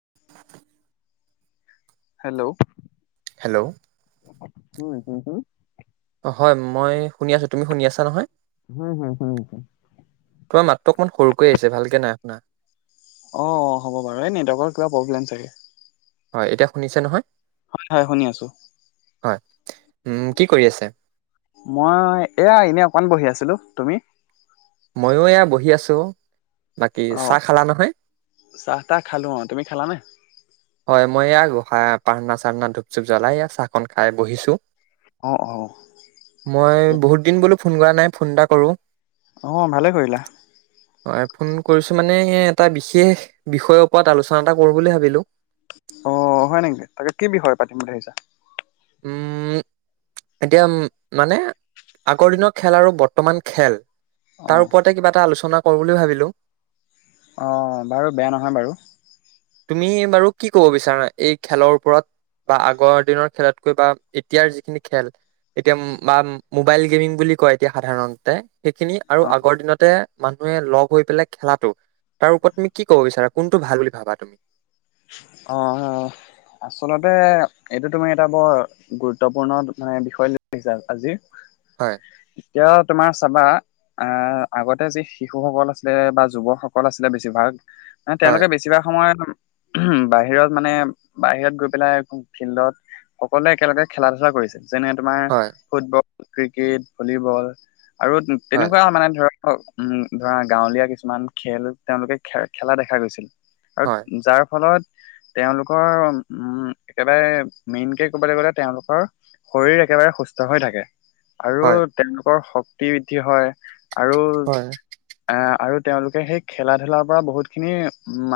[unintelligible] Hello hello উম শু শু অ হয় মই শুনি আছো তুমি শুনি আছা নহয় উম হুম হুম তোমাৰ মাতটো অকমান সৰুকৈ আহিছে ভালকে নাই শুনা অ অ হ'ব বাৰু এই নেটৱৰ্কৰ কিবা প্ৰব্লেম চাগে হয় এতিয়া শুনিছে নহয় হয় হয় শুনি আছো হয় উম কি কৰি আছে মই এয়া এনে অকমান বহি আছিলো তুমি ময়ো এয়া বহি আছোঁ বাকী অ চাহ খালা নহয় চাহ তাহ খালোঁ অঁ তুমি খালানে হয় মই এয়া গোঁসাই প্ৰাৰ্থনা চাৰ্থনা ধূপ চুপ জ্বলাই এয়া চাহকন খাই বহিছো অ অ মই বহুত দিন বোলো ফোন কৰা নাই ফোন এটা কৰো অঁ ভালে কৰিলা হয় ফোন কৰিছো মানে হে এটা বিশেষ বিষয়ৰ ওপৰত আলোচনা এটা কৰো বুলি ভাবিলো অ হয় নেকি তাকে কি বিষয়ে পাতিম বুলি ভাবিছা উম এতিয়া উম মানে আগৰ দিনৰ খেল আৰু বৰ্তমান খেল অ তাৰ ওপৰত কিবা এটা আলোচনা কৰো বুলি ভাবিলো অঁ বাৰু বেয়া নহয় বাৰু তুমি বাৰু কি ক'ব বিচাৰা এই খেলৰ ওপৰত বা আগৰ দিনৰ খেলতকৈ বা এতিয়াৰ যিখিনি খেল এতিয়া বা মোবাইল গেমিং বুলি কয় এতিয়া সাধাৰণতে সেইখিনি অ আৰু আগৰ দিনতে মানুহে লগ হৈ পেলাই খেলাটো তাৰ ওপৰত তুমি কি কব বিচাৰা কোনটো ভাল বুলি ভাবা তুমি অ অ আচলতে এইটো তুমি এটা বৰ গুৰুত্বপূৰ্ণ মানে বিষয় লৈ আহিছা আজি হয় এতিয়াও তোমাৰ চাবা আ আগতে যি শিশুসকল আছে বা যুৱকসকল আছিলে বেছিভাগ হয় তেওঁলোকে বেছিভাগ সময় বাহিৰত মানে বাহিৰত গৈ পেলাই ফিল্ডত সকলোৱে একেলগে খেলা ধূলা কৰিছিল যেনে তোমাৰ হয় ফুটবল ক্ৰিকেট ভলীবল আৰু হয় তেনেকুৱা মানে ধৰা অ উম ধৰা গাঁৱলীয়া কিছুমান খেল তেওঁলোকে খে খেলা দেখা গৈছিল আৰু হয় যাৰ ফলত তেওঁলোকৰ উম একেবাৰে মেইনকে ক'বলে গ'লে তেওঁলোকৰ শৰীৰ একেবাৰে সুস্থ হৈ থাকে আৰু হয় তেওঁলোকৰ শক্তি বৃদ্ধি হয় আৰু হয় আ আৰু তেওঁলোকে সেই খেলা ধূলাৰ পৰা বহুতখিনি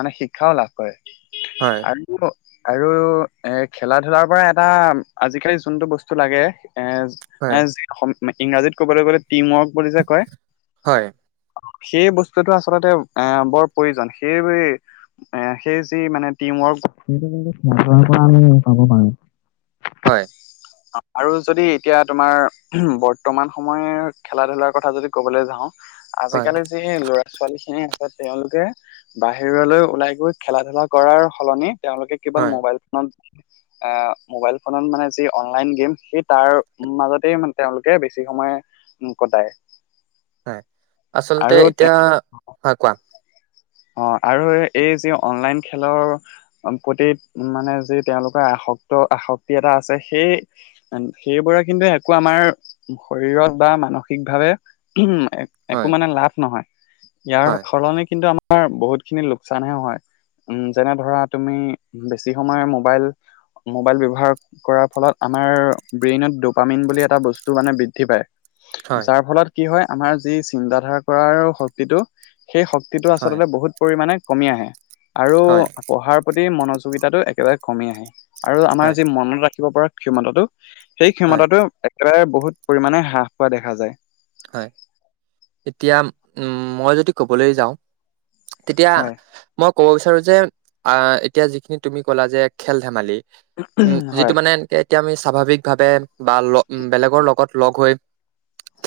মানে শিক্ষাও লাভ কৰে হয় আৰু আৰু এ খেলা ধূলাৰ পৰা এটা আজিকালি যোনটো বস্তু লাগে এ হয় ইংৰাজীত ক'বলে গ'লে টিম ৱৰ্ক বুলি যে কয় হয় সেই বস্তুটো আচলতে এ বৰ প্ৰয়োজন সেই এ সেই যি মানে টিম ৱৰ্ক পৰা আমি পাব পাৰোঁ হয়। আৰু যদি এতিয়া তোমাৰ বৰ্তমান সময়ৰ খেলা ধূলাৰ কথা যদি কবলৈ যাওঁ, হয় আজিকালি যি হেই ল'ৰা ছোৱালী খিনি আছে তেওঁলোকে বাহিৰলৈ, ওলাই গৈ খেলা ধুলা কৰাৰ সলনি তেওঁলোকে কেৱল হয় মোবাইল ফোনত, আহ মোবাইল ফোনত মানে, যি অনলাইন গেম, সেই তাৰ মাজতেই মানে তেওঁলোকে বেছি সময়, [unintelligible] কটায়। হয়, আচলতে আৰু এতিয়া। হয় কোৱা? অ আৰু এই যি অনলাইন খেলৰ। প্ৰতি মানে যি তেওঁলোকৰ আসক্ত আসক্তি এটা আছে, সেই সেইবোৰে কিন্তু একো আমাৰ শৰীৰত বা মানসিক ভাৱে উম, একো হয় মানে লাভ নহয়। ইয়াৰ হয় সলনি কিন্তু আমাৰ, তোমাৰ বহুত খিনি লোকচানহে হয়। উম যেনে ধৰা তুমি বেছি সময় মোবাইল মোবাইল ব্যৱহাৰ কৰাৰ ফলত আমাৰ ব্ৰেইনত ডোপামিন বুলি এটা বস্তু মানে বৃদ্ধি পায়। হয় যাৰ ফলত কি হয় আমাৰ যি চিন্তাধাৰা কৰাৰ শক্তিটো, সেই শক্তিটো হয় হয় আচলতে বহুত পৰিমাণে কমি আহে আৰু, হয় পঢ়াৰ প্ৰতি মনোযোগিতাটো একেবাৰে কমি আহে আৰু আমাৰ যি মনত ৰাখিব পৰা, ক্ষমতাটো সেই হয় ক্ষমতাটো একেবাৰে বহুত পৰিমাণে হ্ৰাস পোৱা দেখা যায়। হয় এতিয়া উম মই যদি কবলৈ যাওঁ। তেতিয়া হয় মই ক'ব বিচাৰো যে, আহ এতিয়া যিখিনি তুমি ক'লা যে খেল ধেমালি, উম হয় যিটো মানে এনেকে এতিয়া আমি স্বাভাৱিকভাৱে, বা বেলেগৰ লগত লগ হৈ,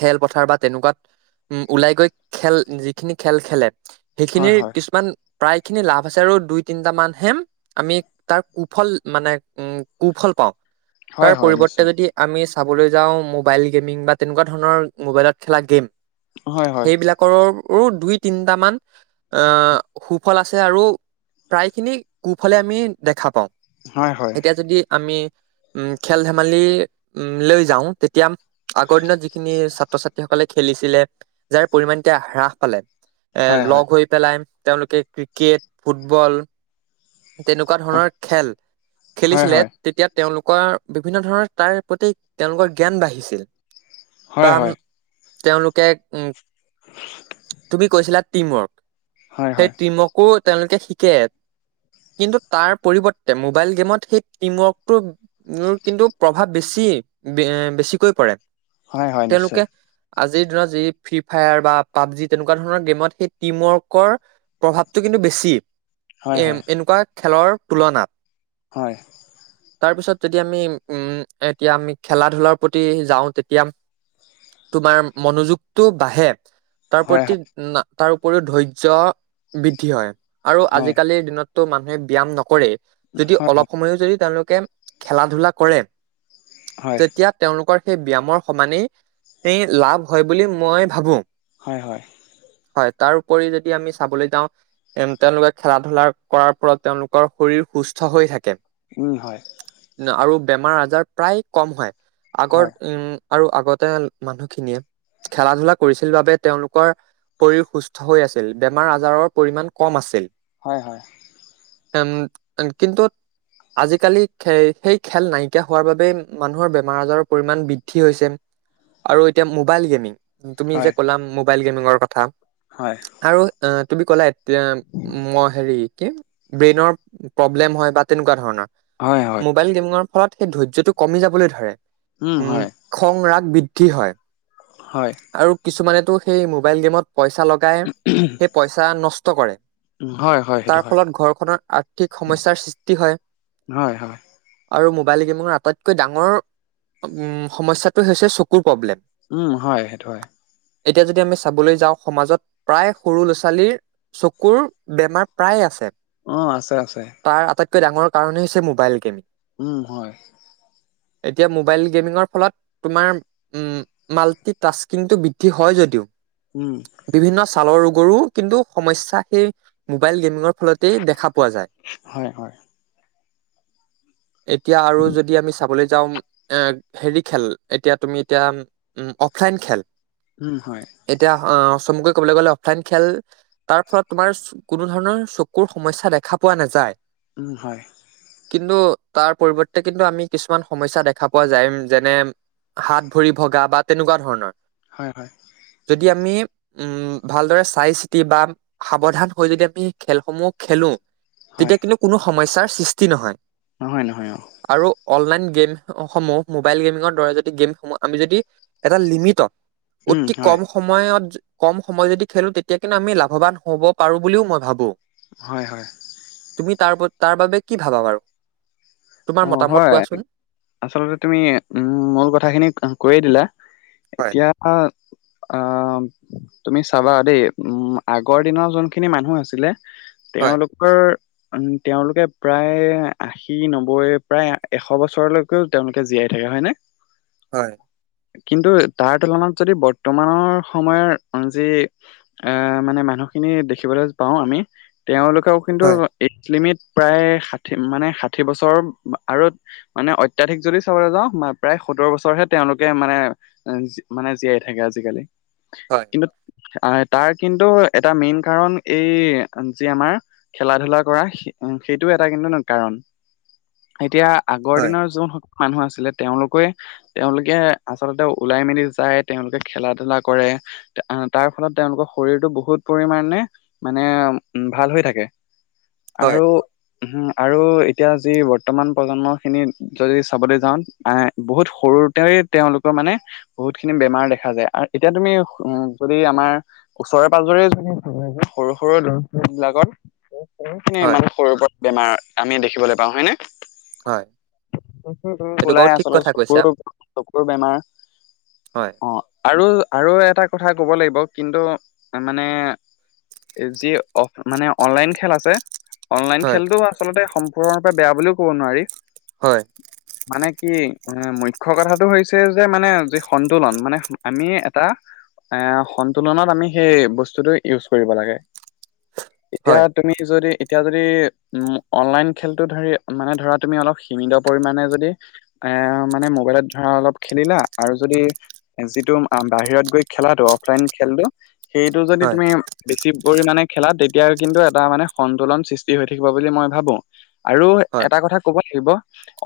খেল পথাৰ বা তেনেকুৱাত, উম উ ওলাই গৈ খেল যিখিনি খেল খেলে। হয় সেইখিনিৰ হয় কিছুমান প্ৰায়খিনি লাভ আছে আৰু দুই তিনিটা মান হে আমি তাৰ কুফল মানে, উম কুফল পাওঁ। হয় তাৰ হয় পৰিৱৰ্তে নিশ্চয় যদি আমি চাবলৈ যাওঁ মোবাইল গেমিং বা তেনেকুৱা ধৰণৰ, মোবাইলত খেলা গেম। হয় হয় সেইবিলাকৰৰো দুই তিনটামান, আহ সুফল আছে আৰু প্ৰায় খিনি কুফলে আমি দেখা পাওঁ। হয় হয় এতিয়া যদি আমি, উম খেল ধেমালি উম লৈ যাওঁ। তেতিয়া আগৰ দিনত যিখিনি ছাত ছাত্ৰ ছাত্ৰীসকলে খেলিছিলে যাৰ পৰিমাণ এতিয়া হ্ৰাস পালে। এ হয় লগ হয় হৈ পেলাই তেওঁলোকে ক্ৰিকেট, ফুটবল তেনেকুৱা ধৰণৰ খেল হয় হয় খেলিছিলে। হয় তেতিয়া তেওঁলোকৰ বিভিন্ন ধৰণৰ তাৰ প্ৰতি তেওঁলোকৰ জ্ঞান বাঢ়িছিল। হয় পাম, তেওঁলোকে উ তুমি কৈছিলা টিমৱৰ্ক। হয় সেই হয় টিম ৱৰ্ক। অও তেওঁলোকে শিকে, কিন্তু, তাৰ পৰিৱৰ্তে মোবাইল গেমত সেই টিম ৱৰ্কটো। তেওঁ কিন্তু প্ৰভাৱ বেছি, অ বেছিকৈ পৰে, হয় হয় তেওঁলোকে নিশ্চয়। আজিৰ দিনত যি ফ্ৰী ফায়াৰ বা পাবজি তেনেকুৱা ধৰণৰ গেমত, সেই টিম ৱৰ্ক প্ৰভাৱটো কিন্তু বেছি। হয় এ হয় এনেকুৱা খেলৰ তুলনাত, হয়। তাৰ পিছত যেতিয়া আমি উম এতিয়া আমি খেলা ধূলাৰ প্ৰতি যাওঁ তেতিয়া। তোমাৰ মনোযোগটো বাঢ়ে তাৰ হয় হয় প্ৰতি। তাৰ উপৰিও ধৈৰ্য্য বৃদ্ধি হয়, আৰু হয় আজিকালিৰ দিনত। টো মানুহে ব্যাম নকৰে, যদি অলপ সময়ো যদি তেওঁলোকে খেলা ধূলা কৰে। হয় হয় তেতিয়া তেওঁলোকৰ সেই ব্যামৰ সমানেই সেই লাভ হয় বুলি মই ভাবো। হয়, হয়। হয়, তাৰ উপৰি যদি আমি চাবলৈ যাওঁ। তেন তে‌ওলোকে খেলা ধূলা কৰাৰ ফলত তেওঁলোকৰ শৰীৰ সুস্থ হৈ থাকে। উম হয়। না আৰু বেমাৰ আজাৰ প্ৰায় কম হয়। আগৰ হয় উম আৰু আগতে মানুহখিনিয়ে খেলা ধূলা কৰিছিল বাবে তেওঁলোকৰ শৰীৰ সুস্থ হৈ আছিল, বেমাৰ আজাৰৰ পৰিমাণ কম আছিল। হয়, হয়। তেনে যেন কিন্তু আজিকালি খেই সেই খেল নাইকিয়া হোৱাৰ বাবেই মানুহৰ বেমাৰ আজাৰৰ পৰিমান বৃদ্ধি হৈছে। আৰু এতিয়া মোবাইল গেমিং, তুমি যে হয় ক'লা মোবাইল গেমিঙৰ কথা। হয়। আৰু আঁ তুমি ক'লা এতিয়া মই হেৰি কি ব্ৰেইনৰ প্ৰব্লেম হয় বা তেনুকৱা ধৰণৰ। হয় হয়। মোবাইল গেমিঙৰ ফলত সেই ধৈৰ্য্যটো কমি যাবলৈ ধৰে। উম হয়। খং - ৰাগ বৃদ্ধি হয়। হয়। আৰু কিছুমানেতো সেই মোবাইল গেমত পইচা লগাই, সেই পইচা নষ্ট কৰে। উম হয় হয় তাৰ সেইটো হয় ফলত ঘৰখনত আৰ্থিক সমস্যাৰ সৃষ্টি হয়। হয় হয় আৰু মোবাইল গেমিঙৰ আটাইতকৈ ডাঙৰ উম সমস্যাটোৱে হৈছে চকুৰ প্ৰব্লেম। উম হয়, সেইটো হয়। এতিয়া যেতিয়া আমি চাবলৈ যাওঁ সমাজত প্ৰায় সৰু ল'ৰা ছোৱালীৰ চকুৰ বেমাৰ প্ৰায় আছে। অঁ আছে আছে। তাৰ আটাইতকৈ ডাঙৰ কাৰণেই হৈছে, মোবাইল গেম। উম হয়। এতিয়া মোবাইল গেমিঙৰ ফলত, তোমাৰ উম মাল্টি টাস্কিঙটো বৃদ্ধি হয় যদিও উম বিভিন্ন ছালৰ ৰোগৰো কিন্তু সমস্যা সেই মোবাইল গেমিঙৰ ফলতেই দেখা পোৱা যায়। হয় হয়। [inaudible] এতিয়া আৰু যদি আমি চাবলৈ যাওঁ এ হেৰি খেল, এতিয়া তুমি এতিয়া উম অফলাইন খেল। উম হয়। এতিয়া আঁ চমুকৈ ক'বলৈ গ'লে অফলাইন খেল তাৰ ফলত তোমাৰ, কোনো ধৰণৰ চকুৰ সমস্যা দেখা পোৱা নাযায়। উম হয়। কিন্তু তাৰ পৰিৱৰ্তে কিন্তু আমি কিছুমান সমস্যা দেখা পোৱা যায়, উম যেনে হাত, ভৰি ভগা বা তেনেকুৱা ধৰণৰ। হয় হয়। যদি আমি উম ভালদৰে চাই চিতি বা সাৱধান হৈ যদি আমি খেলসমূহ খেলো হয় তেতিয়া কিন্তু কোনো সমস্যাৰ সৃষ্টি নহয় নহয় নহয় অ আৰু অনলাইন গেম সমূহ মোবাইল গেমিঙৰ দৰে যদি গেমসমূহ আমি যদি এটা লিমিটত উম অতি হয় কম সময়ত কম সময় যদি খেলো তেতিয়া কিন্তু আমি লাভৱান হ'ব পাৰো বুলিও মই ভাবো হয় হয় তুমি তাৰ প তাৰ বাবে কি ভাবা বাৰু তোমাৰ অ মতামত হয় কোৱাচোন আচলতে তুমি উম মূল কথাখিনি কৈয়ে দিলা হয় এতিয়া আ তুমি চাবা দেই উম আগৰ দিনৰ যোনখিনি মানুহ আছিলে হয় তেওঁলোকৰ উ তেওঁলোকে প্ৰায় আশী নব্বৈ নব্বৈ প্ৰায় এশ বছৰলৈকেও তেওঁলোকে জীয়াই থাকে হয় নে হয় কিন্তু তাৰ তুলনাত যদি বৰ্তমানৰ সময়ৰ যি আহ মানে মানুহখিনি দেখিবলৈ পাওঁ আমি তেওঁলোকে টো কিন্তু হয় এট্ৰি লিমিট প্ৰায় ষাঠি মানে ষাঠি বছৰ আৰু মানে অত্যাধিক যদি চাবলৈ যাওঁ প্ৰায় সোতৰ বছৰহে তেওঁলোকে মানে যি মানে জীয়াই থাকে আজিকালি হয় কিন্তু আ তাৰ কিন্তু এটা মেইন কাৰণ এই যে আমাৰ খেলা ধুলা কৰা সেইটো এটা কিন্তু নো কাৰণ এতিয়া আগৰ হয় দিনৰ যোন মানুহ আছিলে তেওঁলোকে তেওঁলোকে আচলতে ওলাই মেলি যায় তেওঁলোকে খেলা ধূলা কৰে তাৰ ফলত তেওঁলোকৰ শৰীৰটো বহুত পৰিমাণে মানে ভাল হৈ থাকে হয় আৰু উম আৰু এতিয়া যি বৰ্তমান প্ৰজন্ম খিনি যদি চাবলৈ যাওঁ আহ বহুত সৰুতে তেওঁলোকৰ মানে বহুত খিনি বেমাৰ দেখা যায় আৰু এতিয়া তুমি উম যদি আমাৰ ওচৰে পাজৰে সৰু সৰু লৰা ছোৱালী বিলাকৰ সৰু খিনি হয় মানে সৰুৰ পৰা বেমাৰ আমি দেখিবলৈ পাওঁ হয়ে নে হয় [unintelligible] এইটো ওলাই বাৰু ঠিক আচলতে কথা কৈছা চকুৰ চকুৰ বেমাৰ হয় অ আৰু আৰু এটা কথা ক'ব লাগিব কিন্তু মানে যি অফ মানে অনলাইন খেল আছে অনলাইন হয় খেলটো আচলতে সম্পূৰ্ণৰূপে বেয়া বুলিও ক'ব নোৱাৰি হয় মানে কি মুখ্য কথাটো হৈছে যে মানে যি সন্তুলন মানে আমি এটা এ সন্তোলনত আমি সেই বস্তুটো ইউজ কৰিব লাগে এতিয়া হয় তুমি যদি এতিয়া যদি উম অনলাইন খেলটো ধৰি মানে ধৰা তুমি অলপ সীমিত পৰিমাণে যদি এ মানে মোবাইলত ধৰা অলপ খেলিলা আৰু যদি যিটো বাহিৰত গৈ খেলাটো অফলাইন খেলটো সেইটো যদি হয় তুমি বেছি পৰিমাণে খেলা তেতিয়া কিন্তু এটা মানে সন্তোলন সৃষ্টি হৈ থাকিব বুলি মই ভাবো আৰু হয় এটা কথা কব লাগিব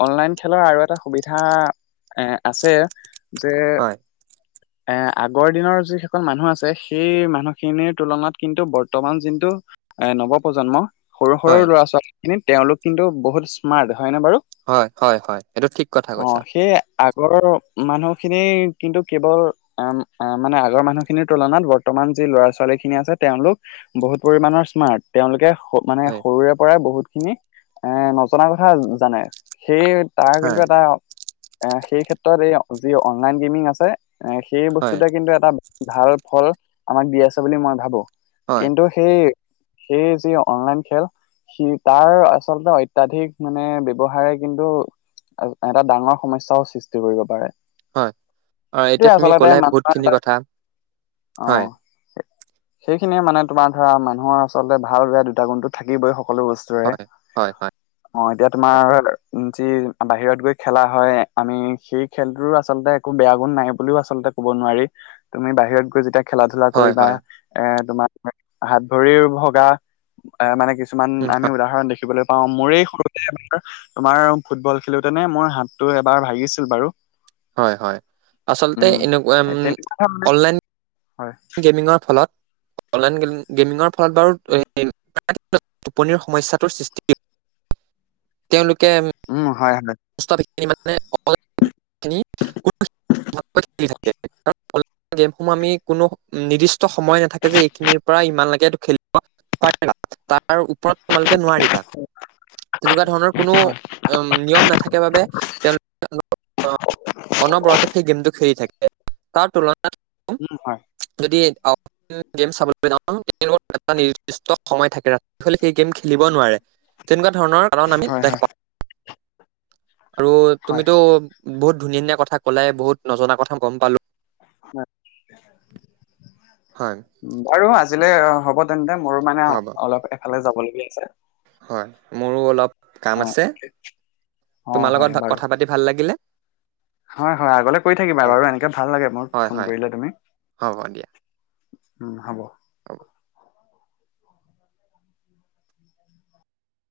অনলাইন খেলৰ আৰু এটা সুবিধা এ আছে যে [unintelligible] এ, আগৰ দিনৰ যিসকল মানুহ আছে সেই মানুহখিনিৰ তুলনাত কিন্তু বৰ্তমান যিনটো এ, নৱপ্ৰজন্ম। সৰু সৰু হয় ল'ৰা ছোৱালীখিনি তেওঁলোক কিন্তু বহুত স্মাৰ্ট হয়নে বাৰু? হয়, হয়, হয়, এইটো ঠিক কথা অ কৈছা। সেই আগৰ মানুহখিনি কিন্তু কেৱল আ, আ, মানে আগৰ মানুহখিনিৰ তুলনাত বৰ্তমান যি ল'ৰা ছোৱালীখিনি আছে তেওঁলোক বহুত পৰিমণৰ স্মাৰ্ট, তেওঁলোকে মানে হয় সৰুৰে পৰাই বহুতখিনি এ, নজনা কথা জানে সেই তাৰ কিন্তু হয় এটা এ, সেই ক্ষেত্ৰত এই যি অনলাইন গেমিং আছে এ, সেই হয় বস্তুতে কিন্তু এটা ভাল ফল আমাক দি আছে বুলি মই ভাবোঁ হয় কিন্তু সেই, সেই যি অনলাইন খেল সি তাৰ আচলতে অত্যাধিক মানে ব্যৱহাৰে কিন্তু এটা ডাঙৰ সমস্যাও সৃষ্টি কৰিব পাৰে। হয় অ টোৱে এতিয়া তুমি আচলতে ক'লাই বহুত মানুহৰ খিনি এটা, কথা অ'। হয় সেইখিনিয়ে মানে তোমাৰ ধৰা মানুহৰ আচলতে ভাল বেয়া দুটা গুণটো থাকিবই সকলো বছ তোৰে। হয় হয় অ' এতিয়া হয় তোমাৰ যি বাহিৰত গৈ খেলা হয় আমি সেই খেলটোৰো আচলতে একো বেয়া গুণ নাই বুলিও আচলতে ক'ব নোৱাৰি। তুমি বাহিৰত গৈ যেতিয়া খেলা ধূলা হয় কৰিবা। হয় এ, তোমাৰ হাত ভৰিৰ ভগা, এ, মানে কিছুমান উম আমি হয় উদাহৰণ দেখিবলৈ পাওঁ। মোৰেই সৰুতে [unintelligible] তোমাৰ ফুটবল খেলোতেনে মোৰ হাতটো এবাৰ ভাগিছিল বাৰু। হয় হয়। আচলতে উম এনেকুৱা তেনেকুৱা ধৰ মানে অনলাইন হয়। গেমিঙৰ ফলত, অনলাইন গেমিঙৰ ফলত বাৰু [unintelligible] টোপনিৰ সমস্যাটোৰ সৃষ্টি, তেওঁলোকে উম, হয় হয়। [unintelligible] [unintelligible] গেমসমূহ আমি কোনো নিৰ্দিষ্ট সময় নাথাকে যে এইখিনিৰ পৰা ইমান লৈকে এইটো খেলি [unintelligible] তাৰ ওপৰত তোমালোকে নোৱাৰিবা। তেনেকুৱা ধৰণৰ কোনো হয় উ, নিয়ম নাথাকে বাবে তেওঁলো [unintelligible] অনবৰতে সেই গেমটো খেলি থাকে, তাৰ তুলনাত হয় যদি [unintelligible] গেম চাবলৈ যাওঁ তেওঁলোকৰ এটা নিৰ্দিষ্ট সময় থাকে ৰাত [unintelligible] সেই গেম খেলিব নোৱাৰে, তেনেকুৱা ধৰণৰ কাৰন আমি হয় দেখা হয় পাওঁ। আৰু হয় তুমিতো বহুত ধুনীয়া নীয়া কথা ক'লাই, বহুত নজনা কথা গম পালোঁ। হয়। হয়। বাৰু আজিলৈ হ'ব তেন্তে, মোৰ মানে হ'ব অলপ এফালে যাবলগীয়া আছে। হয়, মোৰো অলপ কাম অ আছে। অ তোমাৰ হয় লগত বাৰু কথা পাতি ভাল লাগিলে। হয় হয় আগলে কৰি থাকিবা হয় বাৰু এনেকে ভাল লাগে মোক হয় ফোন হয় কৰিলে তুমি। হ'ব দিয়া উম, হ'ব। [inaudible]